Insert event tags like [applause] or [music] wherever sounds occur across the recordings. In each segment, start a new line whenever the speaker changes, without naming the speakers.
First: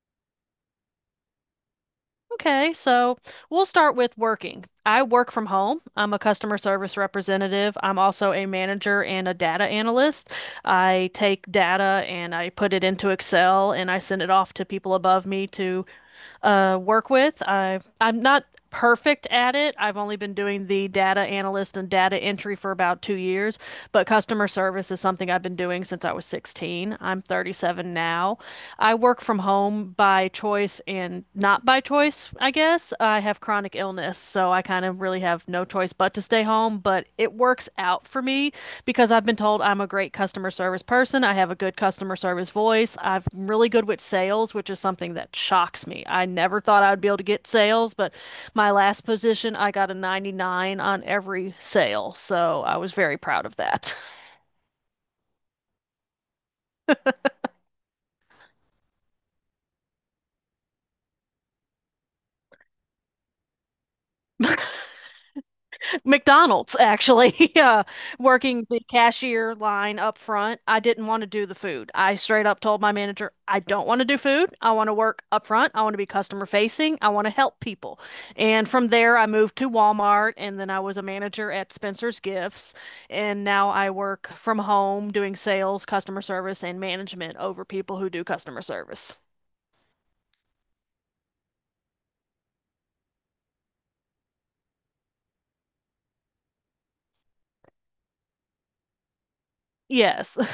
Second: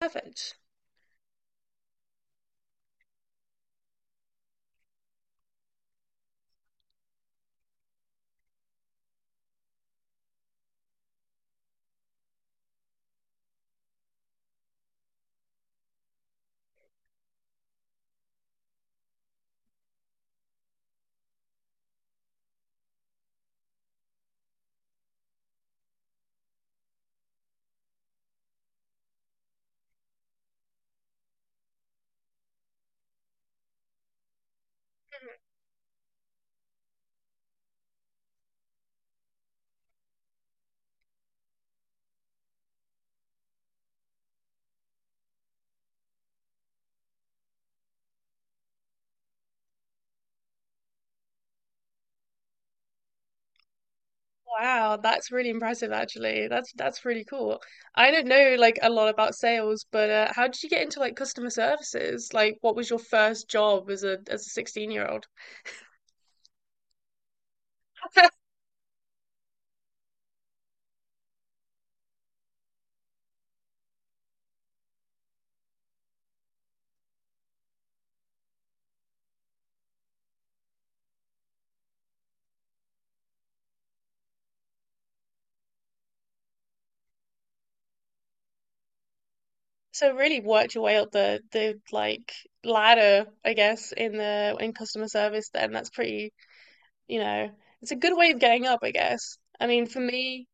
Haven't.
Okay, so we'll start with working. I work from home. I'm a customer service representative. I'm also a manager and a data analyst. I take data and I put it into Excel and I send it off to people above me to work with. I'm not perfect at it. I've only been doing the data analyst and data entry for about 2 years, but customer service is something I've been doing since I was 16. I'm 37 now. I work from home by choice and not by choice, I guess. I have chronic illness, so I kind of really
Mhm.
have no choice but to stay home, but it works out for me because I've been told I'm a great customer service person. I have a good customer service voice. I'm really good with sales, which is something that shocks me. I never thought I'd be able to get sales, but my last position, I got a 99 on every sale. So I was very proud of that. [laughs]
Wow, that's really impressive actually. That's really cool. I don't know like a lot about sales, but how did you get into like customer services? Like what was your first job as a 16-year-old?
McDonald's actually, [laughs]
[laughs]
working the cashier line up front. I didn't want to do the food. I straight up told my manager, I don't want to do food. I want to work up front. I want to be customer facing. I want to help people. And from there, I moved to Walmart and then I was a manager at Spencer's Gifts. And now I work from home doing sales, customer service, and management over people who do customer service.
So really worked your way up the like ladder, I guess, in the in customer service then. That's pretty, you know, it's a good way of getting up, I guess. I mean, for
Yes.
me,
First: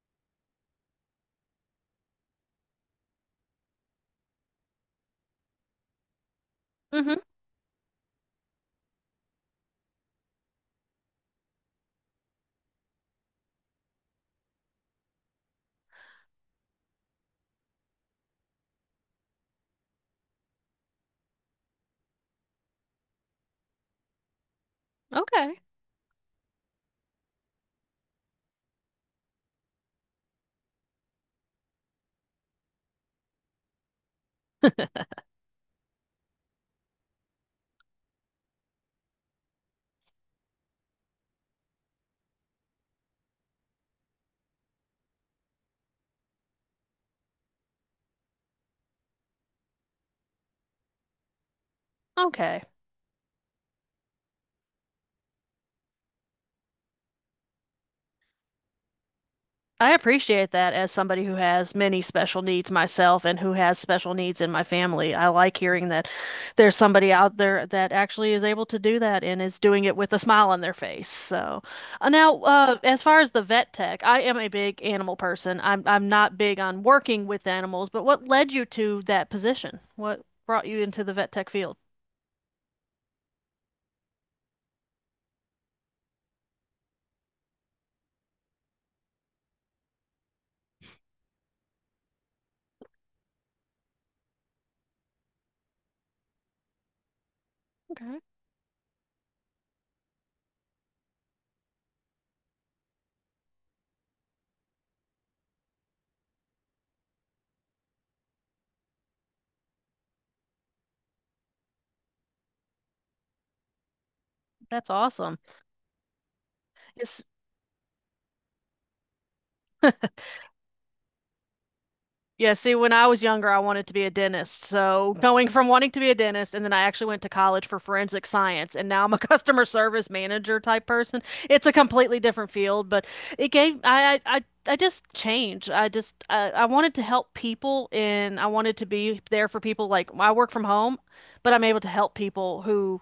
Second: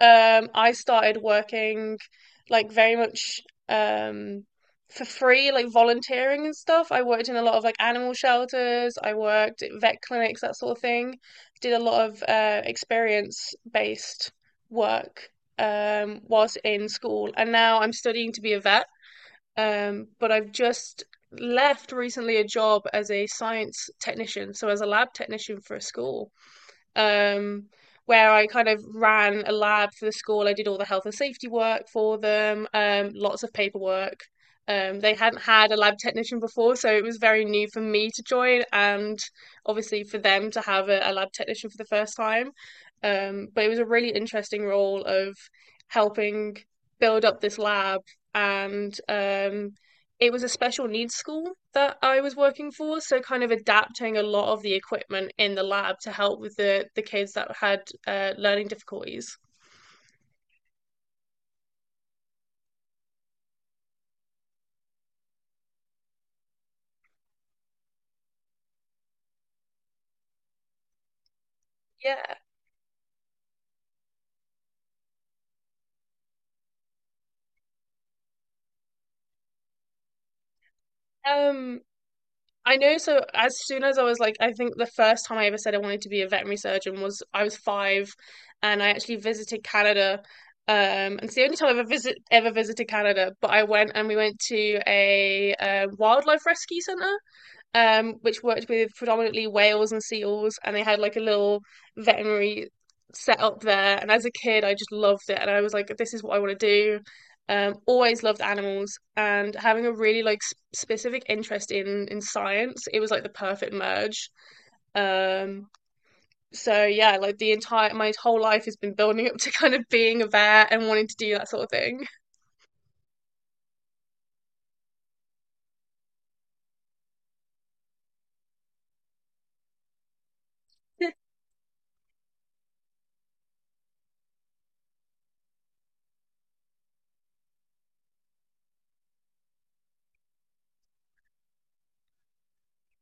I started working like very much um for free, like volunteering and stuff. I
[laughs] hmm
worked in a lot of like animal shelters, I worked at vet clinics, that sort of thing. Did a lot of experience based work whilst in school. And now I'm studying to be a vet. But I've just left recently a job as a science technician, so as a lab
Okay.
technician for a school um, where I kind of ran a lab for the school. I did all the health and safety work for them, lots of paperwork. They hadn't had a lab technician before, so it was very new for me to join, and obviously for them to have a lab technician for the first time. But it was a really interesting role of helping build up this lab and it was a special needs school that I was
Okay.
working for, so kind of adapting a lot of the equipment in the lab to help with the kids that had learning difficulties.
I appreciate that as somebody who has many special needs myself and who has special needs in my family. I like hearing that there's somebody out there that actually is able to do that and is doing it with a smile on their face. So,
Yeah.
now, as far as the vet tech, I am a big animal person. I'm not big on working with animals, but what led you to that position? What brought you into the vet tech field?
Um, I know. So as soon as I was like, I think the first time I ever said I wanted to be a veterinary surgeon was I was five, and I actually visited Canada. Um, and it's the only time I've ever visited Canada. But I went and we went to a wildlife rescue center,
Okay,
which worked with predominantly whales and seals, and they had like a little veterinary set up there. And as a kid, I just loved it, and I was like, this is what I want to do. Always loved animals, and having a really specific interest in science, it was like the perfect merge.
that's awesome.
Um, so yeah,
Is
like the entire my whole life has been building up to kind of being a vet and wanting to do that sort of thing.
Yeah, see, when I was younger, I wanted to be a dentist. So going from wanting to be a dentist, and then I actually went to college for forensic science, and now I'm a [laughs] customer service manager type person. It's a completely different field, but it gave I just changed. I wanted to help people, and I wanted to be there for people. Like I work from home, but I'm able to help people who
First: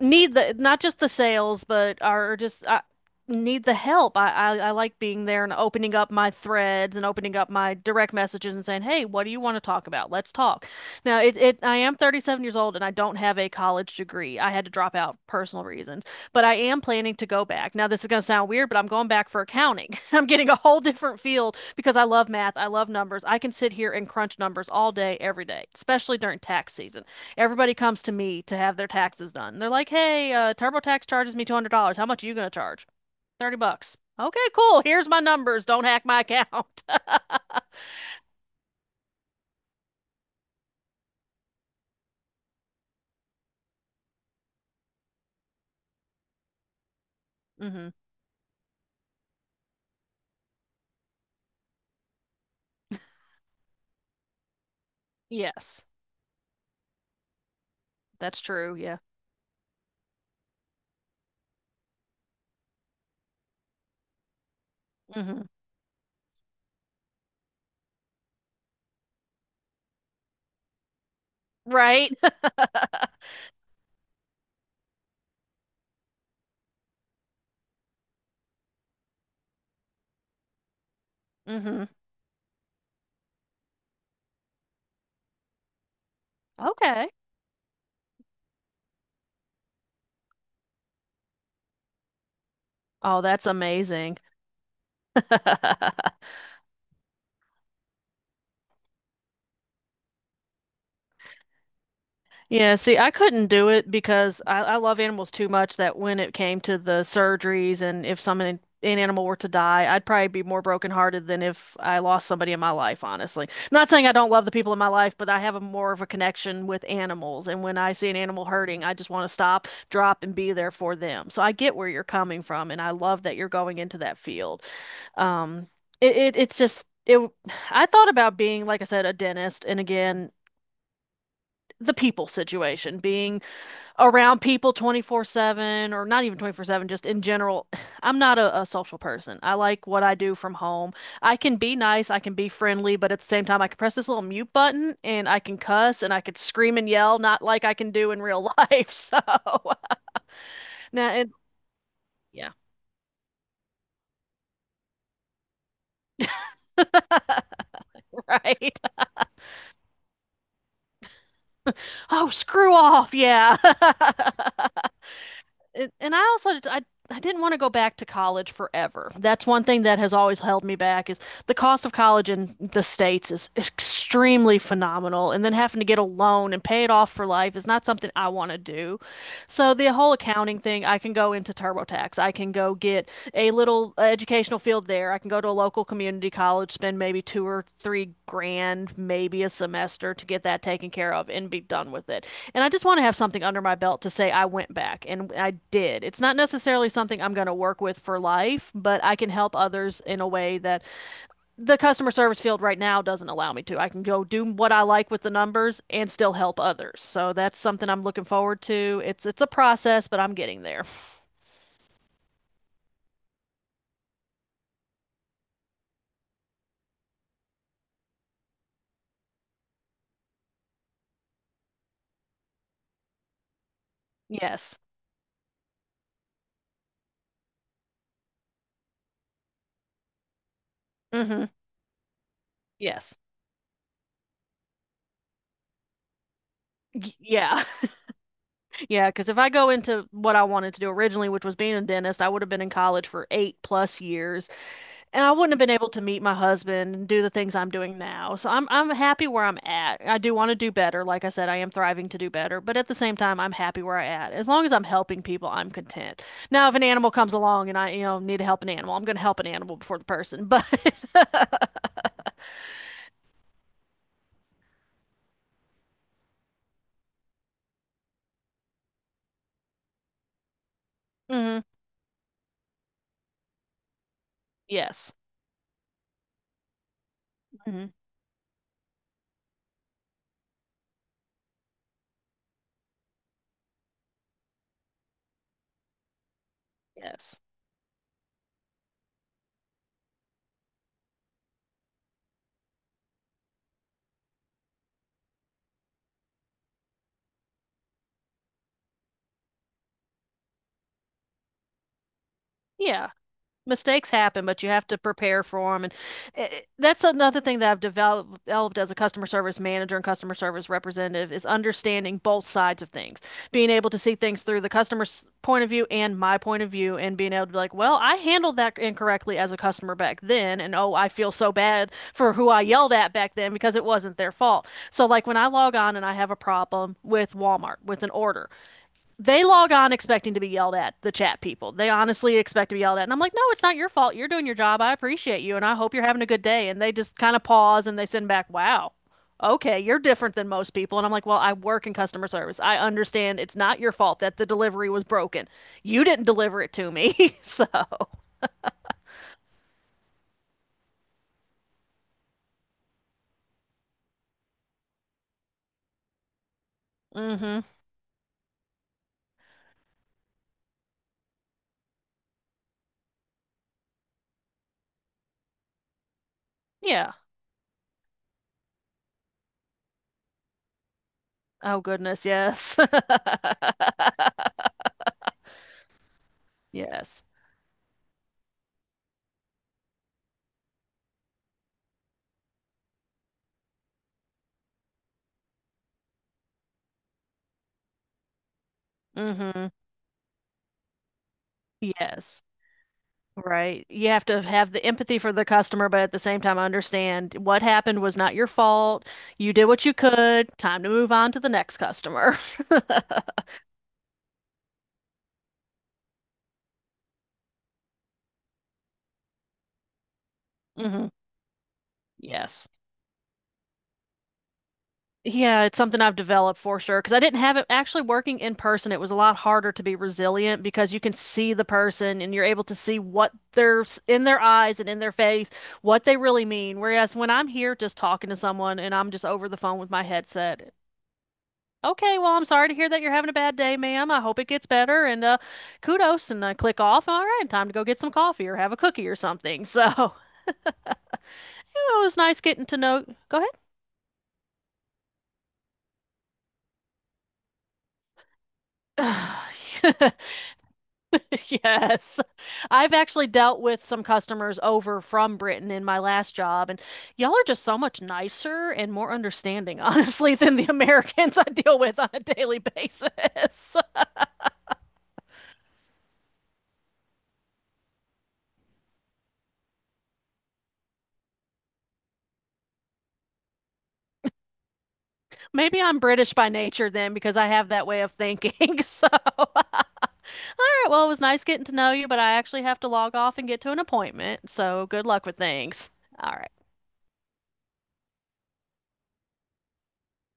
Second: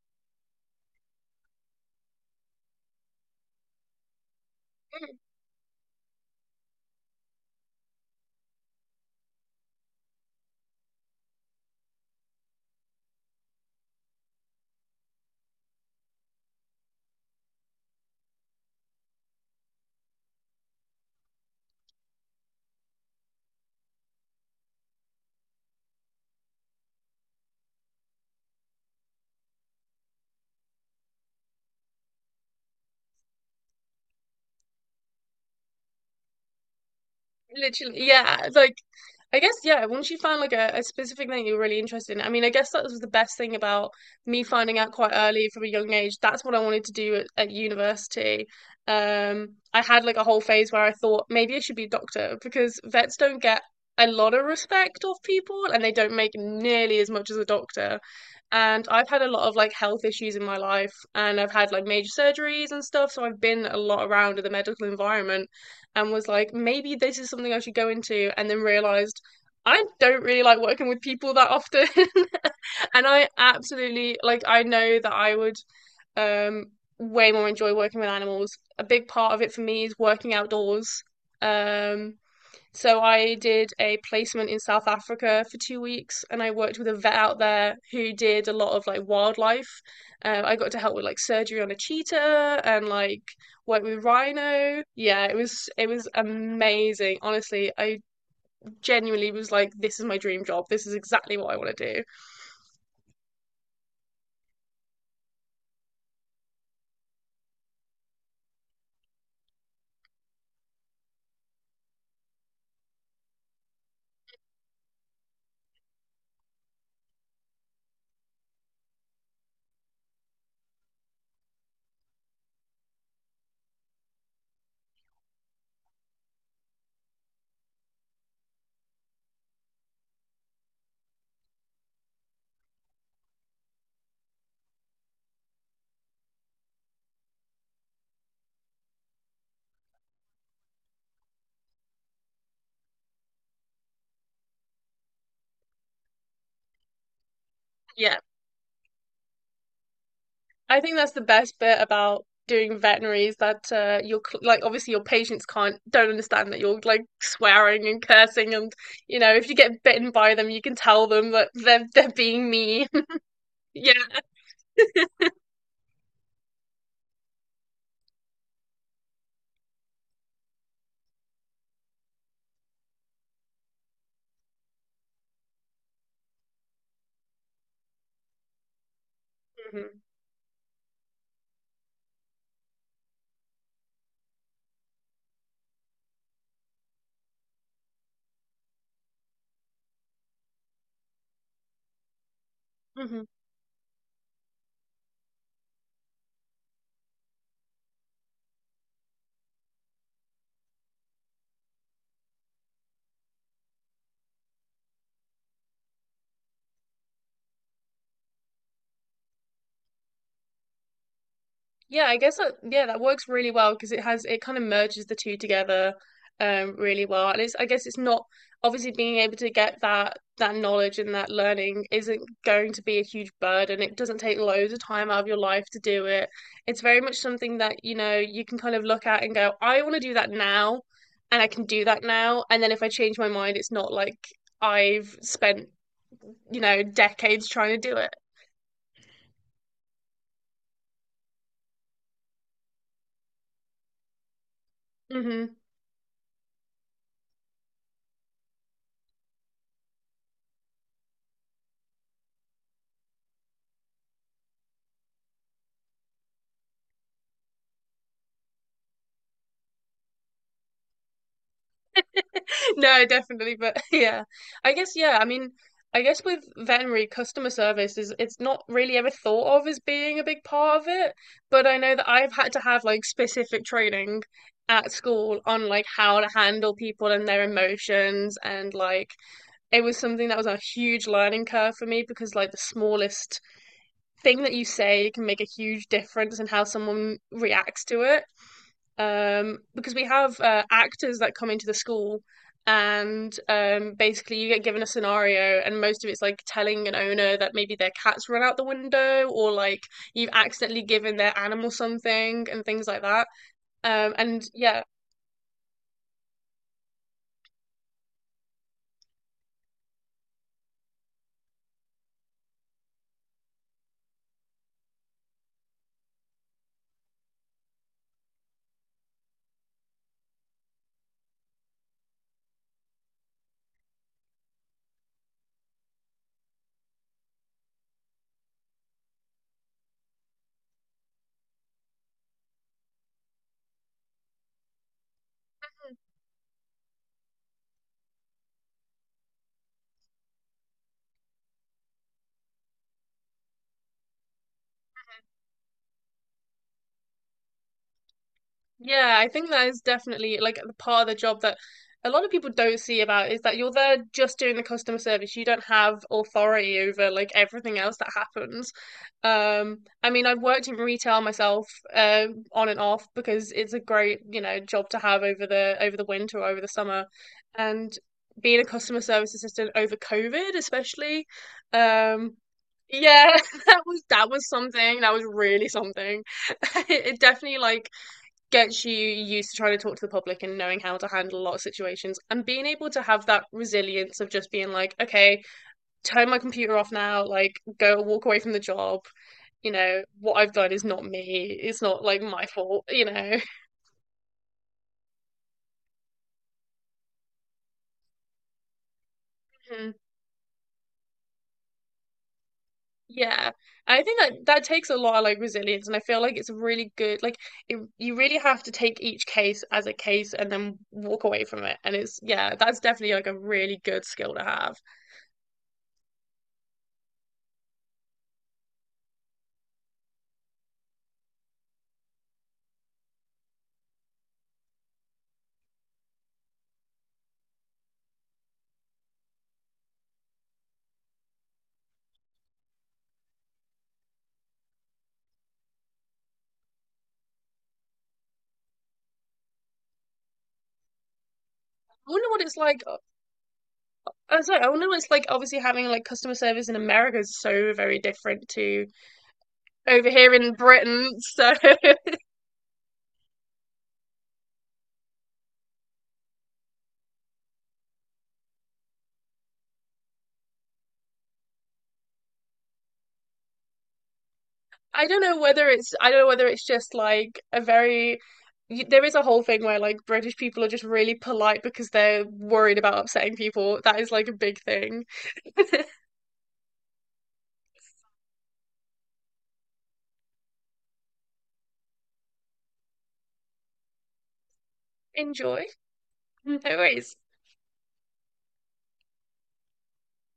need the not just the sales, but are just I need the help. I like
[laughs]
being there and opening up my threads and opening up my direct messages and saying, "Hey, what do you want to talk about? Let's talk." Now, it I am 37 years old and I don't have a college degree. I had to drop out personal reasons, but I am planning to go back. Now, this is going to sound weird, but I'm going back for accounting. [laughs] I'm getting a whole different field because I love math. I love numbers. I can sit here and crunch numbers all day, every day, especially during tax season. Everybody comes to me to have their taxes done. They're like, "Hey, TurboTax charges me $200. How much are you going to charge?" $30. Okay, cool. Here's my numbers. Don't hack my account.
Literally, yeah. Like, I guess, yeah, once you find like a specific thing you're really interested in, I mean, I guess that was the best thing about me finding out quite early from a young age. That's what I wanted to do at
[laughs] hmm
university. I had like a whole phase where I thought maybe I should be a doctor because vets don't get a lot of respect off people and
Yes,
they don't make nearly as much as a doctor.
that's true.
And
Yeah.
I've had a lot of like health issues in my life and I've had like major surgeries and stuff, so I've been a lot around in the medical environment
hmm
and was like, maybe this is something I should go into, and then realized I don't really like working with people that often. [laughs]
Right?
And I absolutely like, I know that I would um, way more enjoy working with animals. A big part of it for me is working outdoors.
[laughs] hmm
Um, so I did a placement in South Africa for 2 weeks, and I worked with a
Okay.
vet out there who did a lot of like wildlife. I got to help with like surgery on a cheetah and like
Oh, that's
work with
amazing.
rhino. Yeah,
[laughs]
it was amazing. Honestly, I genuinely was like, this is my dream job. This is exactly what I want to do.
Yeah, see, I couldn't do it because I love animals too much that when it came to the surgeries and if someone an animal were to die, I'd probably be more brokenhearted than if I lost somebody in my life, honestly. Not saying I don't love the people in my life, but I have a more of a connection with animals. And when I see an animal hurting, I just want to stop, drop, and be there for them. So I get where you're coming from, and I love that you're going into that field. Um, it it's just it, I thought about being, like I said, a dentist, and again, the people situation, being around people 24/7 or not even 24/7 just in general. [sighs] I'm not a social person. I like what I do from home. I can be nice, I can be friendly, but at the same time I can press this little mute button and I can cuss and I could scream and yell not like I can do
Yeah.
in real life. [laughs] So
I think
now
that's the
and
best bit about
yeah,
doing veterinary is that like obviously your patients can't don't understand that you're like swearing and
[laughs]
cursing and
right.
you know if you get bitten by them you can tell them that they're
Oh,
being
screw
mean. [laughs]
off. Yeah.
Yeah.
[laughs] And I didn't want to go back to college forever. That's one thing that has always held me back is the cost of college in the States is extremely phenomenal, and then having to get a loan and pay it off for life is not something I want to do. So the
Hmm.
whole accounting thing, I can go into TurboTax. I can go get a little educational field there. I can go to a local community college, spend maybe 2 or 3 grand, maybe a semester to get that taken care of and be done with it. And I just want to have
Hmm.
something under my belt to say I went back and I did. It's not necessarily something I'm going to work with for life, but I can help others in a way that the customer service field right now doesn't allow me to. I can go do what I like with the numbers and still help others. So that's something I'm looking forward to. It's a process, but I'm getting there.
Yeah, I guess that, yeah, that works really well because it kind of merges the two together really well. And it's, I guess it's not obviously being able to get that knowledge and that learning isn't going to be a huge burden. It doesn't take loads of
Yes.
time out of your life to do it. It's very much something that, you know, you can kind of look at and go, I want to do that now and
hmm
I can do that now. And then if I change
Yes.
my mind, it's not like I've spent, you know, decades
Yeah.
trying to do
[laughs]
it.
Yeah, because if I go into what I wanted to do originally, which was being a dentist, I would have been in college for 8 plus years, and I wouldn't
Hmm.
have been able to meet my husband and do the things I'm doing now. So I'm happy where I'm at. I do want to do better. Like I said, I am thriving to do better, but at the same time, I'm happy where I at. As long as I'm helping people, I'm content. Now, if an animal comes along and I, you know, need to help an animal, I'm going to help an animal before the person. [laughs] But
[laughs] No, definitely, but [laughs] yeah. I guess, yeah, I mean, I guess with veterinary customer service is it's not really ever thought of as being a big part of it,
Mhm.
but I know that I've had to have like specific training at
yes.
school on like how to handle people and their
Mhm.
emotions and like it was something that was a huge learning curve for me because like the smallest thing that you say can make a huge difference in how someone
Yes.
reacts to it, because we have actors that come into the school, and basically you get given a scenario, and most of it's like telling an owner that maybe their cat's run out the window, or like you've accidentally given their animal something, and things like
Yeah.
that.
Mistakes
Um, and
happen, but you
yeah,
have to prepare for them. And that's another thing that developed as a customer service manager and customer service representative is understanding both sides of things, being able to see things through the customer's point of view and my point of view, and being able to be like, well, I handled that incorrectly as a customer back then, and oh, I feel so bad for who I yelled at back then because it wasn't their fault. So like when I log on and I have a problem with Walmart with an order, they log on expecting to be yelled at, the chat people. They honestly expect to be yelled at. And I'm like, no, it's not your fault. You're doing your job. I appreciate you and I hope you're having a good day. And they just kind of pause and they send back, wow, okay, you're different than most people. And I'm like, well, I work in customer service. I understand it's not your fault that the delivery was broken. You didn't deliver it to me. [laughs] so,
Yeah, I think that is definitely like the part of the job that a lot of people don't see about is that you're there just doing the customer service. You don't have authority over like
mm hmm.
everything else that happens. I mean, I've worked in retail myself, on and off because it's a great, you know, job to have over the winter or over the summer.
Yeah.
And being a customer service assistant over COVID, especially,
Oh, goodness.
um,
Yes.
yeah, [laughs] that was something. That was really something.
[laughs]
[laughs] It
yes.
definitely like gets you used to trying to talk to the public and knowing how to handle a lot of situations and being able to have that resilience of just being like, okay, turn my computer off now, like go walk away from the job.
Mm hmm.
You know, what I've done is not me. It's not like
Yes.
my fault, you know.
Right. You have to have the empathy for the customer, but at the same time, understand what happened was not your fault. You did what you
[laughs]
could. Time to move on to the next customer.
Yeah. I think that that takes a lot of like resilience and I feel like it's really good like it, you really have to take each case as a case and then
[laughs] hmm
walk away from it and it's, yeah,
Yes.
that's definitely like a really good skill to have.
Yeah, it's something I've developed for sure because I didn't have it actually working in person. It was a lot harder to be resilient because you can see the person and you're able to see in their eyes and in their face, what they really mean. Whereas when I'm here just talking to someone and I'm just over the phone with my headset, okay, well, I'm sorry to hear that you're having a bad day, ma'am. I hope it gets better and kudos and I click off. All right, time to go get some coffee or have a cookie or something. So, [laughs] you know, it
I
was
wonder what
nice
it's
getting to
like.
know. Go
I was like, oh no, it's like obviously having like customer service in America is so very different to over
ahead. [sighs]
here
[laughs]
in Britain. So
Yes. I've actually dealt with some customers over from Britain in my last job, and y'all are just so much nicer and more understanding, [laughs] honestly, than the Americans I deal with on a daily basis.
[laughs] I don't know whether it's, I don't know whether it's just like a very, there is a whole thing where like British people are just really polite because they're worried about upsetting people. That is like a big thing.
[laughs] Maybe I'm
[laughs]
British by nature then because I have that way of thinking. [laughs] So right, well, it was nice getting to know you, but I actually have to log off and get to an appointment. So good luck with
Enjoy.
things. All
No
right.
worries.